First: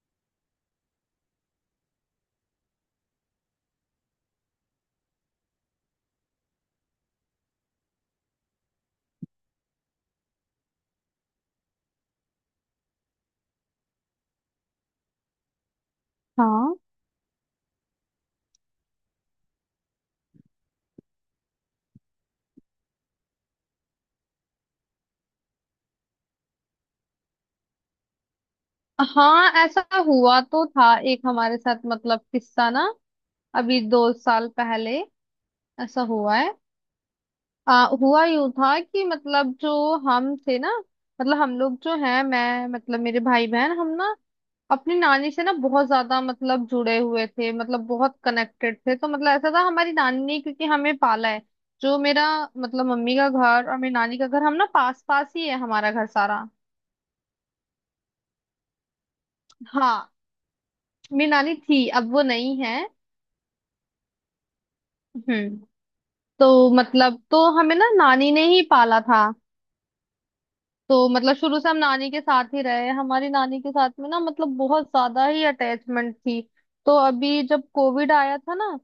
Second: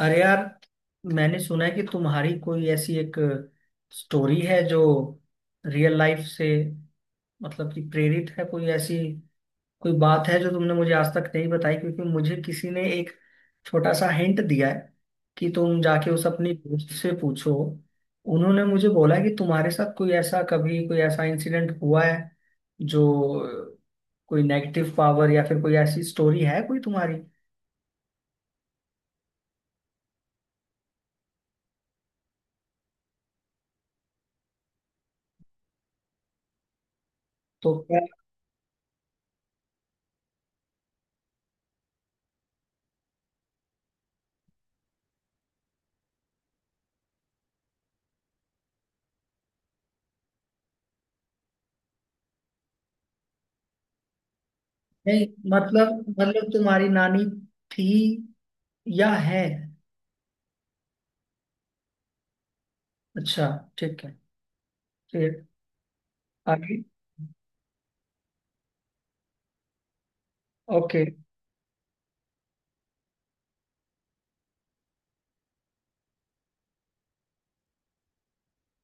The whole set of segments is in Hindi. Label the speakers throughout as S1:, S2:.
S1: अरे यार, मैंने सुना है कि तुम्हारी कोई ऐसी एक स्टोरी है जो रियल लाइफ से मतलब कि प्रेरित है। कोई ऐसी कोई बात है जो तुमने मुझे आज तक नहीं बताई, क्योंकि मुझे किसी ने एक छोटा सा हिंट दिया है कि तुम जाके उस अपनी
S2: हाँ
S1: दोस्त से पूछो। उन्होंने मुझे बोला कि तुम्हारे साथ कोई ऐसा कभी कोई ऐसा इंसिडेंट हुआ है जो कोई नेगेटिव पावर या फिर कोई ऐसी स्टोरी है कोई तुम्हारी।
S2: हाँ, ऐसा हुआ तो था। एक हमारे साथ मतलब किस्सा ना, अभी 2 साल पहले ऐसा हुआ है।
S1: तो क्या?
S2: हुआ यूं था कि मतलब जो हम थे ना, मतलब हम लोग जो हैं, मैं मतलब मेरे भाई बहन हम ना अपनी नानी से ना बहुत ज्यादा मतलब जुड़े हुए थे, मतलब बहुत कनेक्टेड थे। तो मतलब ऐसा था, हमारी नानी ने क्योंकि हमें पाला है। जो मेरा मतलब मम्मी का घर और मेरी नानी का घर, हम ना पास
S1: नहीं,
S2: पास ही है हमारा
S1: मतलब
S2: घर सारा।
S1: मतलब तुम्हारी नानी थी या है?
S2: हाँ, मेरी नानी थी, अब वो नहीं है।
S1: अच्छा, ठीक है, फिर?
S2: हम्म। तो
S1: आगे?
S2: मतलब तो हमें ना नानी ने ही पाला था।
S1: ओके।
S2: तो मतलब शुरू से हम नानी के साथ ही रहे, हमारी नानी के साथ में ना मतलब बहुत ज्यादा ही अटैचमेंट थी। तो अभी जब कोविड आया था ना,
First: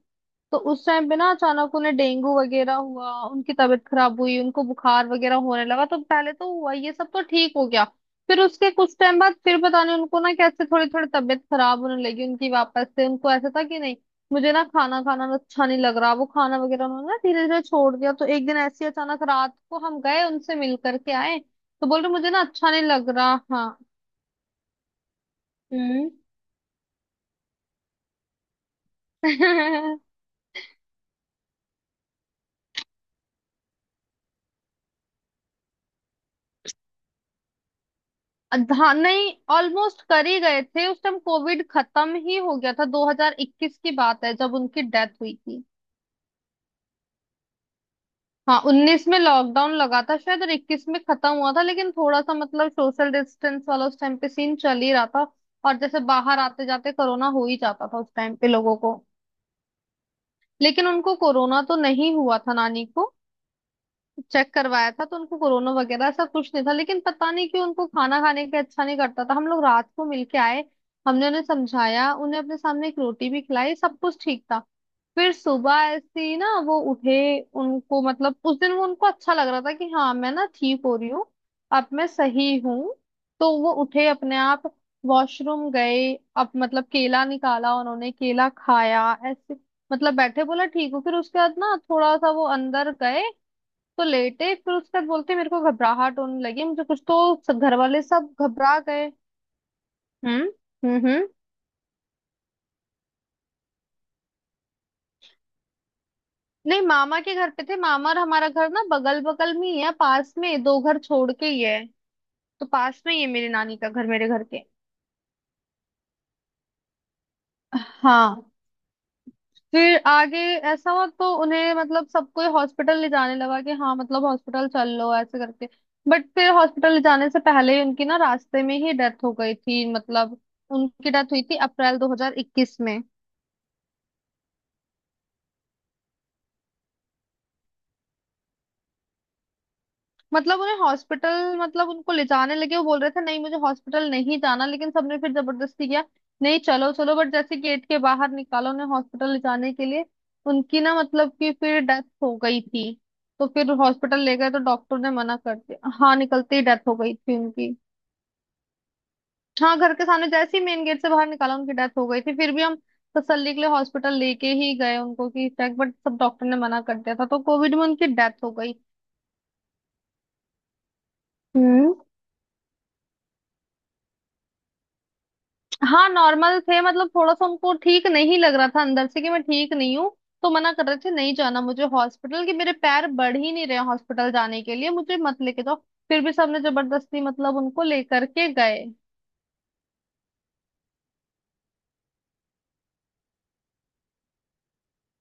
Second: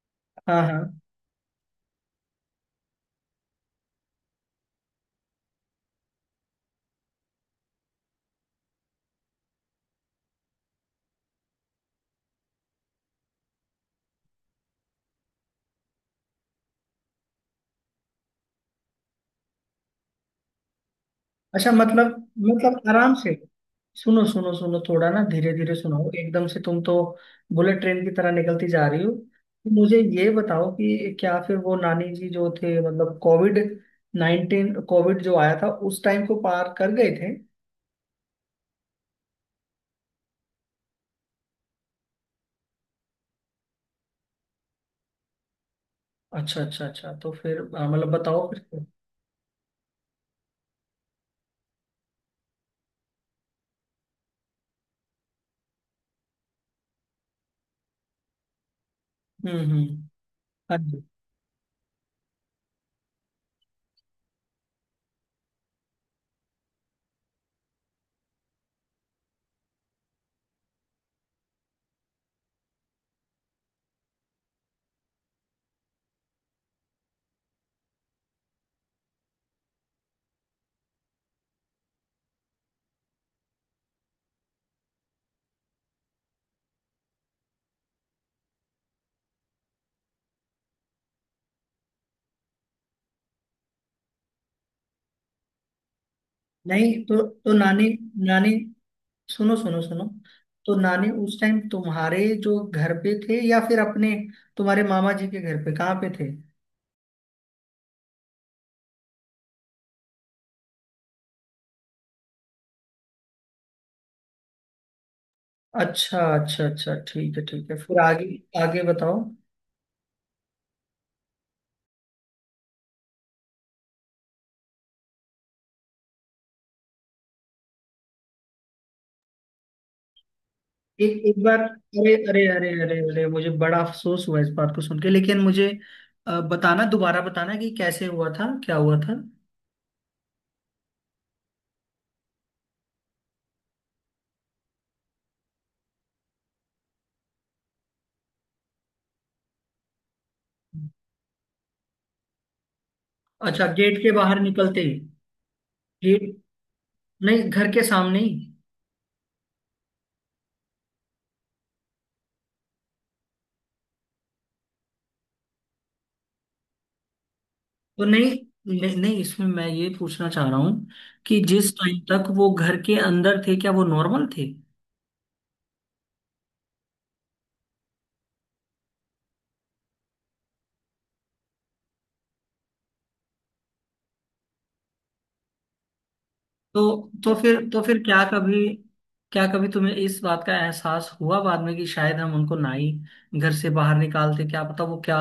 S2: तो
S1: हाँ,
S2: उस
S1: हाँ।
S2: टाइम पे ना अचानक उन्हें डेंगू वगैरह हुआ, उनकी तबीयत खराब हुई, उनको बुखार वगैरह होने लगा। तो पहले तो हुआ ये सब तो ठीक हो गया। फिर उसके कुछ टाइम बाद फिर पता नहीं उनको ना कैसे थोड़ी थोड़ी तबीयत खराब होने लगी उनकी वापस से। उनको ऐसा था कि नहीं, मुझे ना खाना खाना ना अच्छा नहीं लग रहा। वो खाना वगैरह उन्होंने ना धीरे धीरे छोड़ दिया। तो एक दिन ऐसी अचानक रात को हम गए उनसे मिल करके आए,
S1: अच्छा,
S2: तो बोल
S1: मतलब
S2: रहे मुझे ना अच्छा
S1: मतलब
S2: नहीं लग
S1: आराम
S2: रहा।
S1: से
S2: हाँ।
S1: सुनो, सुनो, सुनो। थोड़ा ना धीरे धीरे सुनाओ,
S2: हम्म।
S1: एकदम से तुम तो बुलेट ट्रेन की तरह निकलती जा रही हो। तो मुझे ये बताओ कि क्या फिर वो नानी जी जो थे मतलब COVID-19, कोविड जो आया था उस टाइम को पार कर गए थे?
S2: हाँ नहीं, ऑलमोस्ट कर ही गए थे, उस टाइम कोविड खत्म ही हो गया था। 2021 की बात है जब उनकी डेथ हुई थी।
S1: अच्छा, अच्छा, अच्छा। तो फिर हाँ, मतलब बताओ
S2: हाँ,
S1: फिर।
S2: 19 में लॉकडाउन लगा था शायद और 21 में खत्म हुआ था, लेकिन थोड़ा सा मतलब सोशल डिस्टेंस वाला उस टाइम पे सीन चल ही रहा था। और जैसे बाहर आते जाते कोरोना हो ही जाता था उस टाइम पे लोगों को।
S1: हम्म।
S2: लेकिन
S1: हम्म।
S2: उनको कोरोना तो नहीं हुआ था नानी को। चेक करवाया था तो उनको कोरोना वगैरह ऐसा कुछ नहीं था। लेकिन पता नहीं क्यों उनको खाना खाने का अच्छा नहीं करता था। हम लोग रात को मिलके आए, हमने उन्हें समझाया, उन्हें अपने सामने एक रोटी भी खिलाई, सब कुछ ठीक था। फिर सुबह ऐसे ही ना वो उठे, उनको मतलब उस दिन वो उनको अच्छा लग रहा था कि हाँ मैं ना ठीक हो रही हूँ, अब मैं सही हूँ। तो वो उठे अपने आप, वॉशरूम गए, अब मतलब केला निकाला, उन्होंने केला खाया ऐसे। मतलब बैठे बोला ठीक हो। फिर उसके बाद ना थोड़ा सा वो अंदर गए तो लेटे। फिर उसके बाद बोलते मेरे को घबराहट होने लगी मुझे
S1: नहीं,
S2: कुछ। तो
S1: तो
S2: सब घर
S1: नानी,
S2: वाले सब
S1: नानी,
S2: घबरा गए।
S1: सुनो, सुनो, सुनो,
S2: हम्म।
S1: तो
S2: हम्म।
S1: नानी
S2: हम्म।
S1: उस टाइम तुम्हारे जो घर पे थे या फिर अपने तुम्हारे मामा जी के घर पे कहाँ पे थे?
S2: नहीं, मामा के घर पे थे, मामा और हमारा घर ना बगल बगल में ही है, पास में दो घर छोड़ के ही है। तो पास में ही है मेरी नानी का घर मेरे घर के।
S1: अच्छा, अच्छा, अच्छा, ठीक है, ठीक है, फिर आगे।
S2: हाँ,
S1: आगे बताओ।
S2: फिर आगे ऐसा हुआ तो उन्हें मतलब सब कोई हॉस्पिटल ले जाने लगा कि हाँ मतलब हॉस्पिटल चल लो ऐसे करके। बट फिर हॉस्पिटल ले जाने से पहले ही उनकी ना रास्ते में ही डेथ हो गई थी। मतलब उनकी
S1: एक
S2: डेथ
S1: एक
S2: हुई थी
S1: बार,
S2: अप्रैल
S1: अरे, अरे, अरे,
S2: 2021
S1: अरे,
S2: में।
S1: अरे, मुझे बड़ा अफसोस हुआ इस बात को सुन के। लेकिन मुझे बताना, दोबारा बताना कि कैसे हुआ था, क्या हुआ था।
S2: मतलब उन्हें हॉस्पिटल मतलब उनको ले जाने लगे, वो बोल रहे थे नहीं मुझे हॉस्पिटल नहीं जाना, लेकिन सबने फिर जबरदस्ती किया, नहीं चलो चलो। बट जैसे गेट के बाहर निकाला उन्हें हॉस्पिटल ले जाने के लिए, उनकी ना मतलब कि फिर डेथ हो गई थी। तो
S1: अच्छा,
S2: फिर
S1: गेट के
S2: हॉस्पिटल ले
S1: बाहर
S2: गए तो
S1: निकलते
S2: डॉक्टर
S1: ही?
S2: ने मना कर दिया। हाँ,
S1: गेट?
S2: निकलते ही डेथ हो गई थी
S1: नहीं, घर
S2: उनकी।
S1: के सामने ही?
S2: हाँ, घर के सामने जैसे ही मेन गेट से बाहर निकाला उनकी डेथ हो गई थी। फिर भी हम तसल्ली के लिए हॉस्पिटल लेके ही गए उनको कि चेक, बट सब डॉक्टर ने मना कर दिया था। तो कोविड में
S1: तो
S2: उनकी
S1: नहीं,
S2: डेथ हो गई।
S1: नहीं, नहीं, इसमें मैं ये पूछना चाह रहा हूँ कि जिस
S2: हम्म।
S1: टाइम तक वो घर के अंदर थे क्या वो नॉर्मल थे?
S2: हाँ नॉर्मल थे, मतलब थोड़ा सा उनको ठीक नहीं लग रहा था अंदर से कि मैं ठीक नहीं हूँ। तो मना कर रहे थे नहीं जाना मुझे हॉस्पिटल, कि मेरे पैर बढ़ ही नहीं रहे हॉस्पिटल जाने के लिए, मुझे मत लेके जाओ। फिर भी सबने
S1: तो
S2: जबरदस्ती
S1: तो
S2: मतलब
S1: फिर, तो
S2: उनको
S1: फिर क्या
S2: लेकर के
S1: कभी
S2: गए।
S1: क्या कभी तुम्हें इस बात का एहसास हुआ बाद में कि शायद हम उनको ना ही घर से बाहर निकालते, क्या पता वो क्या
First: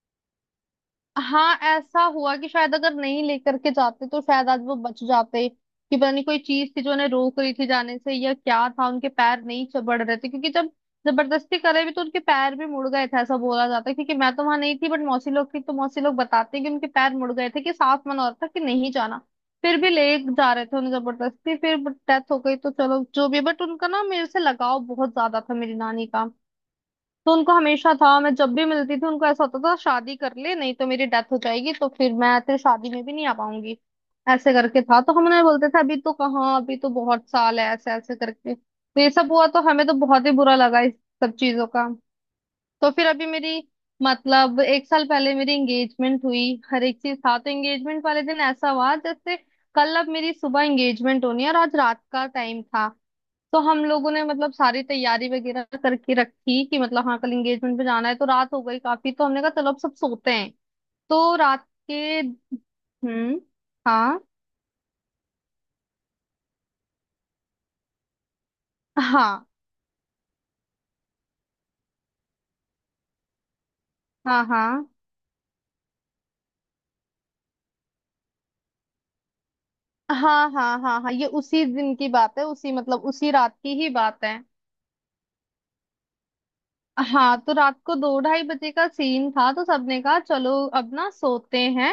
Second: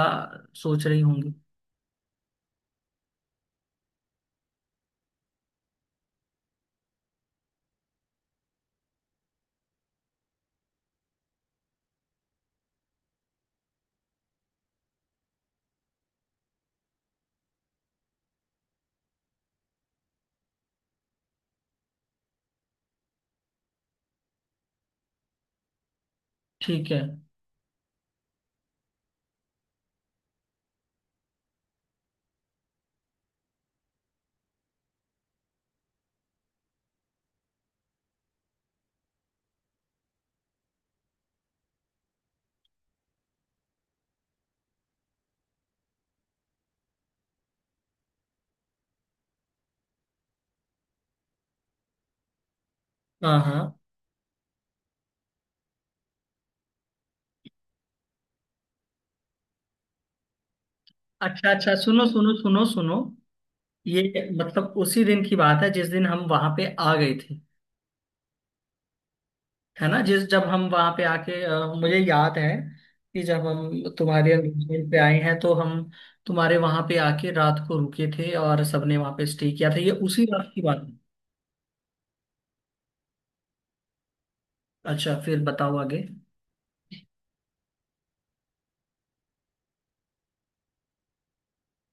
S1: सोच रही होंगी?
S2: हाँ, ऐसा हुआ कि शायद अगर नहीं लेकर के जाते तो शायद आज वो बच जाते। कि पता नहीं कोई चीज थी जो उन्हें रोक रही थी जाने से, या क्या था उनके पैर नहीं चबड़ रहे थे। क्योंकि जब जबरदस्ती करे भी तो उनके पैर भी मुड़ गए थे, ऐसा बोला जाता है, क्योंकि मैं तो वहां नहीं थी, बट मौसी लोग थी तो मौसी लोग बताते हैं कि उनके पैर मुड़ गए थे, कि साफ मना हो रहा था कि नहीं जाना। फिर भी ले जा रहे थे उन्हें जबरदस्ती, फिर डेथ हो गई। तो चलो जो भी, बट उनका ना मेरे से लगाव बहुत ज्यादा था, मेरी नानी का।
S1: ठीक है।
S2: तो उनको हमेशा था, मैं जब भी मिलती थी उनको ऐसा होता था, शादी कर ले नहीं तो मेरी डेथ हो जाएगी, तो फिर मैं तेरी शादी में भी नहीं आ पाऊंगी, ऐसे करके था। तो हम उन्हें बोलते थे अभी तो कहाँ, अभी तो बहुत साल है, ऐसे ऐसे करके। तो ये सब हुआ तो हमें तो बहुत ही बुरा लगा इस सब चीजों का। तो फिर अभी मेरी मतलब एक साल पहले मेरी एंगेजमेंट हुई, हर एक चीज था। तो एंगेजमेंट वाले दिन ऐसा हुआ, जैसे कल अब मेरी सुबह एंगेजमेंट होनी है और आज रात का टाइम था।
S1: हाँ,
S2: तो
S1: हाँ।
S2: हम लोगों ने मतलब सारी तैयारी वगैरह करके रखी कि मतलब हाँ कल एंगेजमेंट पे जाना है। तो रात हो गई काफी तो हमने कहा चलो अब सब सोते हैं। तो
S1: अच्छा,
S2: रात
S1: अच्छा, सुनो,
S2: के।
S1: सुनो, सुनो, सुनो,
S2: हम्म। हाँ
S1: ये मतलब उसी दिन की बात है जिस दिन हम वहां पे आ गए थे?
S2: हाँ
S1: है ना? जिस जब हम वहां पे आके मुझे याद है कि जब हम तुम्हारे
S2: हाँ हाँ
S1: एंगेजमेंट पे आए हैं तो हम तुम्हारे वहां पे आके रात को रुके थे और सबने वहां पे स्टे किया था, ये उसी रात
S2: हाँ
S1: की
S2: हाँ
S1: बात है?
S2: हाँ हाँ, ये उसी दिन की बात है, उसी मतलब उसी रात की ही बात है।
S1: अच्छा, फिर बताओ आगे।
S2: हाँ, तो रात को दो ढाई बजे का सीन था, तो सबने कहा चलो अब ना सोते हैं।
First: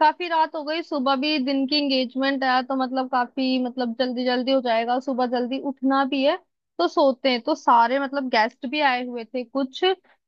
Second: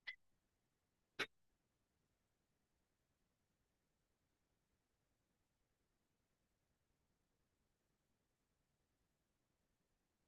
S2: काफी रात हो गई, सुबह भी दिन की एंगेजमेंट है, तो मतलब काफी मतलब जल्दी जल्दी हो जाएगा, सुबह जल्दी उठना भी है। तो सोते हैं। तो सारे मतलब गेस्ट भी आए हुए थे कुछ।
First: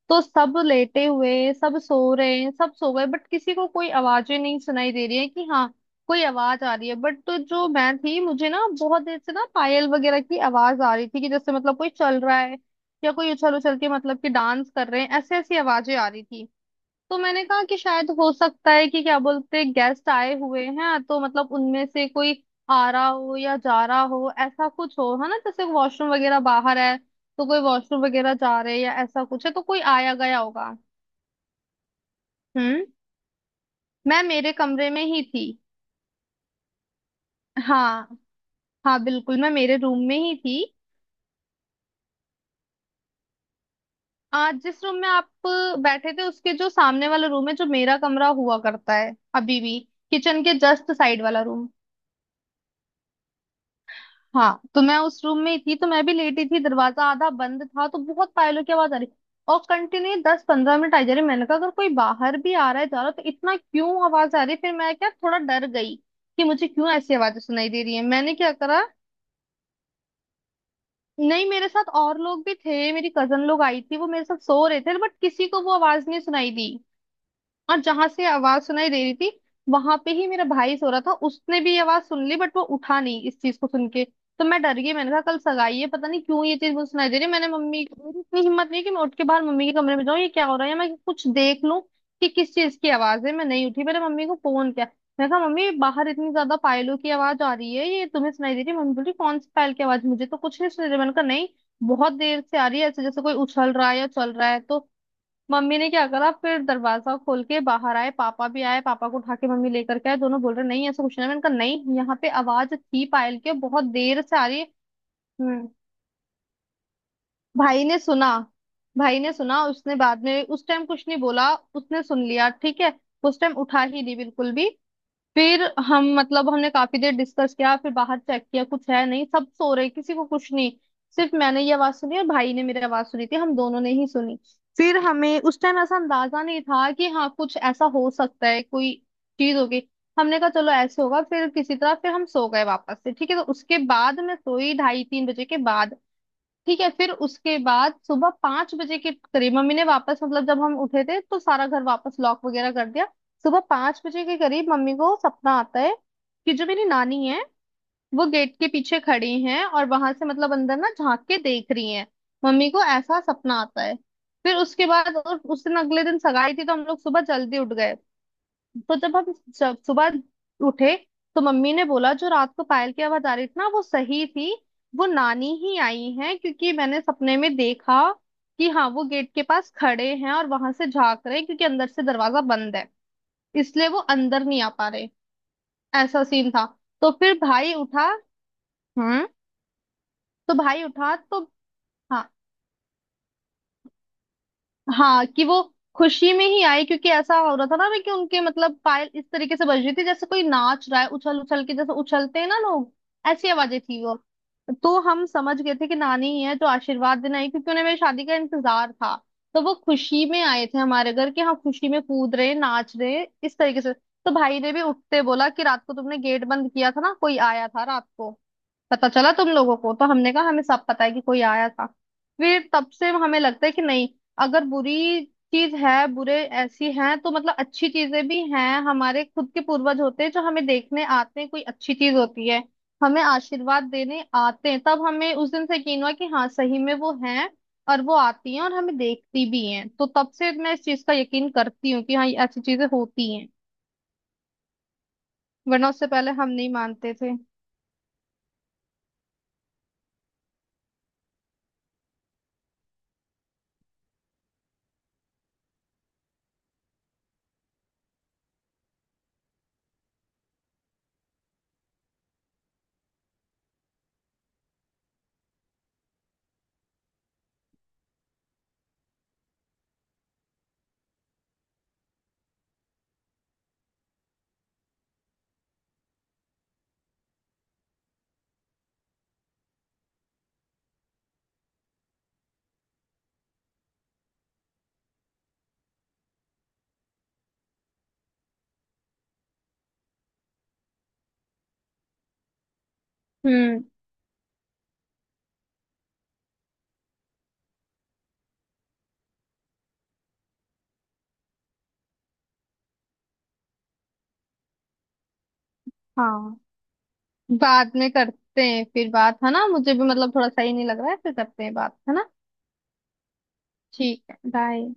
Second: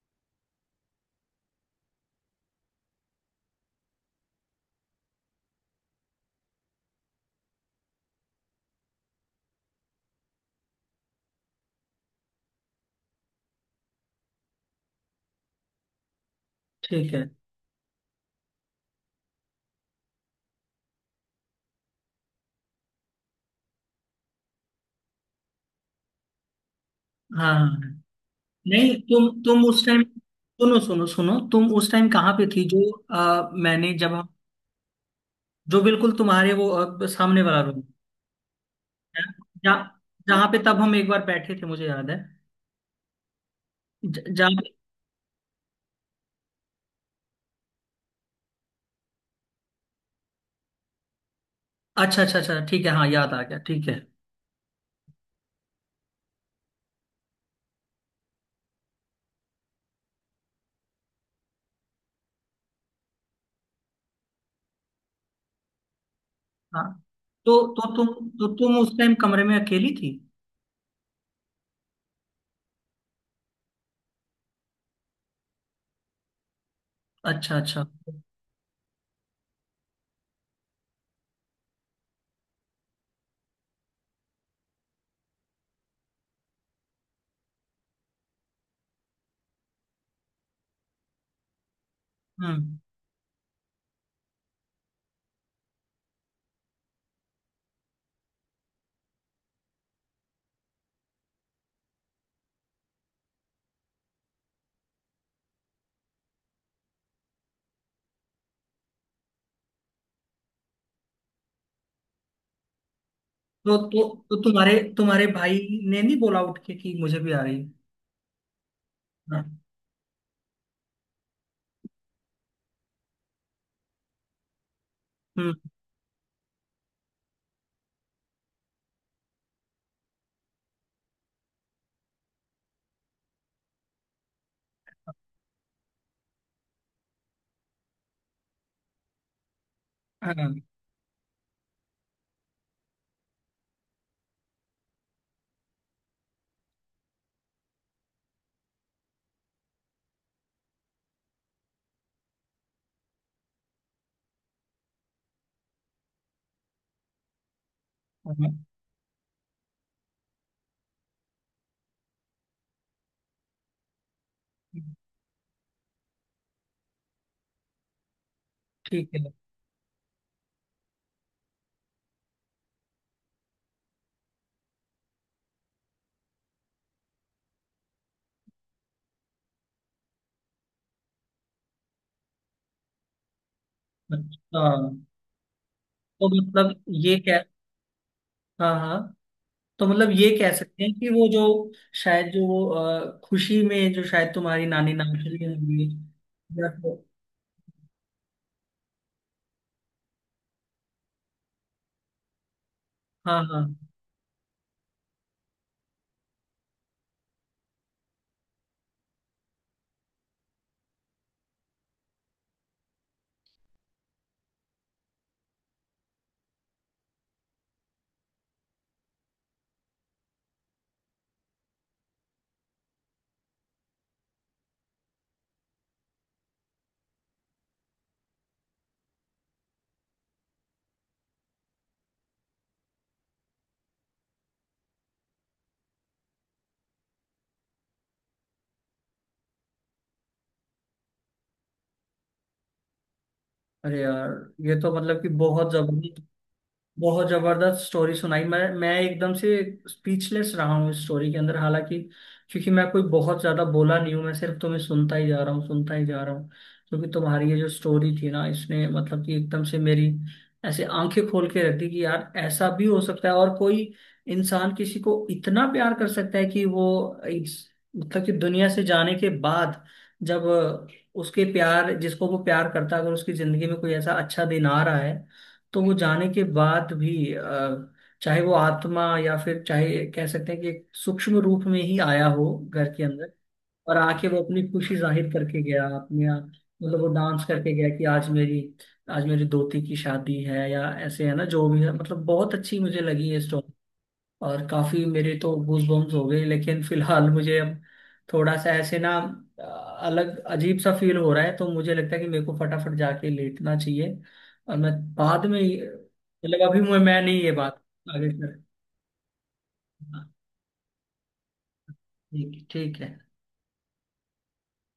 S2: तो सब लेटे हुए सब सो रहे हैं, सब सो गए, बट किसी को कोई आवाजें नहीं सुनाई दे रही है कि हाँ कोई आवाज आ रही है। बट तो जो मैं थी, मुझे ना बहुत देर से ना पायल वगैरह की आवाज आ रही थी कि जैसे मतलब कोई चल रहा है, या कोई उछल उछल के मतलब कि डांस कर रहे हैं, ऐसे ऐसी आवाजें आ रही थी।
S1: ठीक
S2: तो
S1: है।
S2: मैंने कहा कि शायद हो सकता है कि क्या बोलते गेस्ट आए हुए हैं तो मतलब उनमें से कोई आ रहा हो या जा रहा हो ऐसा कुछ हो, है ना, जैसे वॉशरूम वगैरह बाहर है।
S1: हाँ,
S2: तो
S1: हाँ,
S2: कोई
S1: हाँ।
S2: वॉशरूम वगैरह जा रहे हैं या
S1: नहीं,
S2: ऐसा
S1: तुम
S2: कुछ है, तो
S1: तुम
S2: कोई
S1: उस टाइम,
S2: आया गया होगा।
S1: सुनो, सुनो, सुनो, तुम उस टाइम कहाँ पे थी?
S2: हम्म।
S1: जो मैंने जब
S2: मैं
S1: हम
S2: मेरे कमरे में ही थी।
S1: जो बिल्कुल तुम्हारे वो सामने वाला रूम
S2: हाँ हाँ,
S1: है,
S2: बिल्कुल मैं मेरे
S1: जहाँ
S2: रूम में ही
S1: जहाँ पे
S2: थी।
S1: तब हम एक बार बैठे थे, मुझे याद है। ज- जहाँ
S2: आज जिस रूम में आप बैठे थे उसके जो सामने वाला रूम है, जो मेरा कमरा हुआ करता है अभी भी, किचन के जस्ट साइड वाला रूम।
S1: अच्छा, अच्छा, अच्छा, ठीक है, हाँ याद आ गया, ठीक है।
S2: हाँ, तो मैं उस रूम में ही थी, तो मैं भी लेटी थी, दरवाजा आधा बंद था, तो बहुत पायलों की आवाज आ रही और कंटिन्यू 10-15 मिनट आई जा रही। मैंने कहा अगर कोई बाहर भी आ रहा है जा रहा है तो इतना क्यों आवाज आ रही है? फिर मैं क्या, थोड़ा डर गई कि मुझे
S1: हाँ।
S2: क्यों ऐसी आवाजें
S1: तो
S2: सुनाई दे
S1: तो
S2: रही है।
S1: तुम
S2: मैंने
S1: तो
S2: क्या
S1: तुम
S2: करा,
S1: उस टाइम कमरे में अकेली थी?
S2: नहीं मेरे साथ और लोग भी थे, मेरी कजन लोग आई थी वो मेरे साथ सो रहे थे, बट किसी को वो आवाज नहीं सुनाई दी।
S1: अच्छा,
S2: और
S1: अच्छा।
S2: जहां से आवाज सुनाई दे रही थी वहां पे ही मेरा भाई सो रहा था, उसने भी आवाज सुन ली बट वो उठा नहीं इस चीज को सुन के। तो मैं डर गई, मैंने कहा कल सगाई है, पता नहीं क्यों ये चीज मुझे सुनाई दे रही है। मैंने मम्मी, मेरी इतनी हिम्मत नहीं कि मैं उठ के बाहर मम्मी के कमरे में जाऊं, ये क्या हो रहा है, या मैं कुछ देख लूं कि किस चीज
S1: हम्म।
S2: की आवाज है। मैं नहीं उठी, मैंने मम्मी को फोन किया। मैं कहा मम्मी, बाहर इतनी ज्यादा पायलों की आवाज आ रही है, ये तुम्हें सुनाई दे रही है। मम्मी बोली कौन सी पायल की आवाज, मुझे तो कुछ नहीं सुनाई दे रही। मैंने कहा नहीं, बहुत देर से आ रही है, ऐसे जैसे कोई उछल रहा है या चल रहा है। तो मम्मी ने क्या करा फिर, दरवाजा खोल के बाहर आए, पापा भी आए पापा को उठा के मम्मी लेकर के आए, दोनों बोल रहे नहीं ऐसा कुछ नहीं है। मैंने कहा नहीं, यहाँ पे आवाज थी पायल की और
S1: तो
S2: बहुत
S1: तो
S2: देर
S1: तो
S2: से आ रही है।
S1: तुम्हारे तुम्हारे भाई
S2: हम्म।
S1: ने नहीं बोला उठ के कि मुझे भी आ रही है?
S2: भाई ने सुना, भाई ने
S1: हाँ।
S2: सुना, उसने बाद में, उस टाइम कुछ नहीं बोला, उसने सुन लिया ठीक है। उस टाइम उठा ही नहीं बिल्कुल भी।
S1: हम्म।
S2: फिर हम मतलब हमने काफी देर डिस्कस किया, फिर बाहर चेक किया, कुछ है नहीं, सब सो रहे, किसी को कुछ नहीं। सिर्फ मैंने ये आवाज सुनी और भाई ने मेरी आवाज सुनी थी, हम दोनों ने ही सुनी। फिर हमें उस टाइम ऐसा अंदाजा नहीं था कि हाँ कुछ ऐसा हो सकता है कोई चीज होगी। हमने कहा
S1: हाँ,
S2: चलो ऐसे होगा, फिर किसी तरह फिर हम सो गए वापस से, ठीक है। तो उसके बाद मैं सोई ढाई तीन बजे के बाद, ठीक है। फिर उसके बाद सुबह 5 बजे के करीब मम्मी ने, वापस मतलब जब हम उठे थे तो सारा घर वापस लॉक वगैरह कर दिया। सुबह 5 बजे के करीब मम्मी को सपना आता है कि जो मेरी नानी है वो
S1: हाँ,
S2: गेट के पीछे खड़ी हैं और वहां से मतलब अंदर ना झांक के देख रही हैं, मम्मी को ऐसा सपना आता है। फिर उसके बाद और उस दिन अगले दिन सगाई थी तो हम लोग सुबह जल्दी उठ गए। तो
S1: ठीक
S2: जब
S1: है।
S2: हम, जब सुबह उठे तो मम्मी ने बोला जो रात को पायल की आवाज आ रही थी ना, वो सही थी, वो नानी ही आई हैं, क्योंकि मैंने सपने में देखा कि हाँ वो गेट के पास खड़े हैं और वहां से झांक रहे हैं, क्योंकि अंदर से दरवाजा बंद है इसलिए वो अंदर नहीं
S1: अच्छा,
S2: आ पा रहे। ऐसा
S1: तो
S2: सीन था।
S1: मतलब
S2: तो
S1: ये
S2: फिर
S1: कह
S2: भाई उठा।
S1: हाँ, हाँ,
S2: हम्म।
S1: तो मतलब ये कह
S2: तो भाई
S1: सकते हैं कि
S2: उठा
S1: वो
S2: तो,
S1: जो
S2: हाँ
S1: शायद जो खुशी में जो शायद तुम्हारी नानी नाम
S2: हाँ,
S1: चली
S2: कि वो
S1: होंगी,
S2: खुशी में ही
S1: या
S2: आई
S1: तो-
S2: क्योंकि ऐसा हो रहा था ना कि उनके मतलब पायल इस तरीके से बज रही थी जैसे कोई नाच रहा है उछल उछल के, जैसे उछलते हैं ना लोग,
S1: हाँ,
S2: ऐसी
S1: हाँ।
S2: आवाजें थी वो। तो हम समझ गए थे कि नानी ही है जो आशीर्वाद देने आई, क्योंकि उन्हें मेरी शादी का इंतजार था। तो वो खुशी में आए थे हमारे घर कि हाँ खुशी में कूद रहे नाच रहे इस तरीके से। तो भाई ने भी उठते बोला कि रात को तुमने गेट बंद किया था ना, कोई आया था रात को पता चला तुम लोगों को। तो हमने कहा हमें सब पता है कि कोई आया था। फिर तब से हमें लगता है कि नहीं, अगर बुरी चीज है, बुरे ऐसी हैं, तो मतलब अच्छी चीजें भी हैं, हमारे खुद के पूर्वज होते हैं जो हमें देखने आते हैं, कोई अच्छी चीज होती है हमें आशीर्वाद देने आते हैं। तब हमें उस दिन से यकीन हुआ कि हाँ सही में वो हैं और वो आती हैं और हमें देखती भी हैं। तो तब से मैं इस चीज का यकीन करती हूँ कि हाँ ये ऐसी चीजें होती हैं,
S1: अरे यार, ये तो मतलब कि बहुत
S2: वरना उससे
S1: जबरदस्त,
S2: पहले हम नहीं मानते
S1: बहुत
S2: थे।
S1: जबरदस्त स्टोरी सुनाई। मैं एकदम से स्पीचलेस रहा हूँ इस स्टोरी के अंदर। हालांकि, क्योंकि मैं कोई बहुत ज्यादा बोला नहीं हूँ, मैं सिर्फ तुम्हें सुनता ही जा रहा हूँ, सुनता ही जा रहा हूँ, क्योंकि तुम्हारी ये जो स्टोरी थी ना इसने मतलब कि एकदम से मेरी ऐसे आंखें खोल के रख दी कि यार ऐसा भी हो सकता है। और कोई इंसान किसी को इतना प्यार कर सकता है कि वो इस- मतलब कि दुनिया से जाने के बाद, जब उसके प्यार जिसको वो प्यार करता है अगर उसकी जिंदगी में कोई ऐसा अच्छा दिन आ रहा है तो वो जाने के बाद भी, चाहे वो आत्मा या फिर चाहे कह सकते हैं कि एक सूक्ष्म रूप में ही आया हो घर के अंदर, और आके वो अपनी खुशी जाहिर करके गया अपने आप। मतलब वो डांस करके गया कि आज मेरी दोती की शादी है या ऐसे, है ना, जो भी है, मतलब बहुत अच्छी मुझे लगी ये स्टोरी।
S2: हम्म।
S1: और काफी मेरे तो गूज बम्स हो गए, लेकिन फिलहाल मुझे अब थोड़ा सा ऐसे ना अ, अलग अजीब सा फील हो रहा है तो मुझे लगता है कि मेरे को फटाफट जाके लेटना चाहिए। और मैं बाद में,
S2: हाँ,
S1: मतलब अभी मैं नहीं ये बात
S2: बाद में
S1: आगे कर।
S2: करते हैं फिर बात, है ना। मुझे भी
S1: हाँ,
S2: मतलब थोड़ा सही नहीं लग रहा है, फिर करते हैं बात, है ना।
S1: ठीक, ठीक है।
S2: ठीक है, बाय।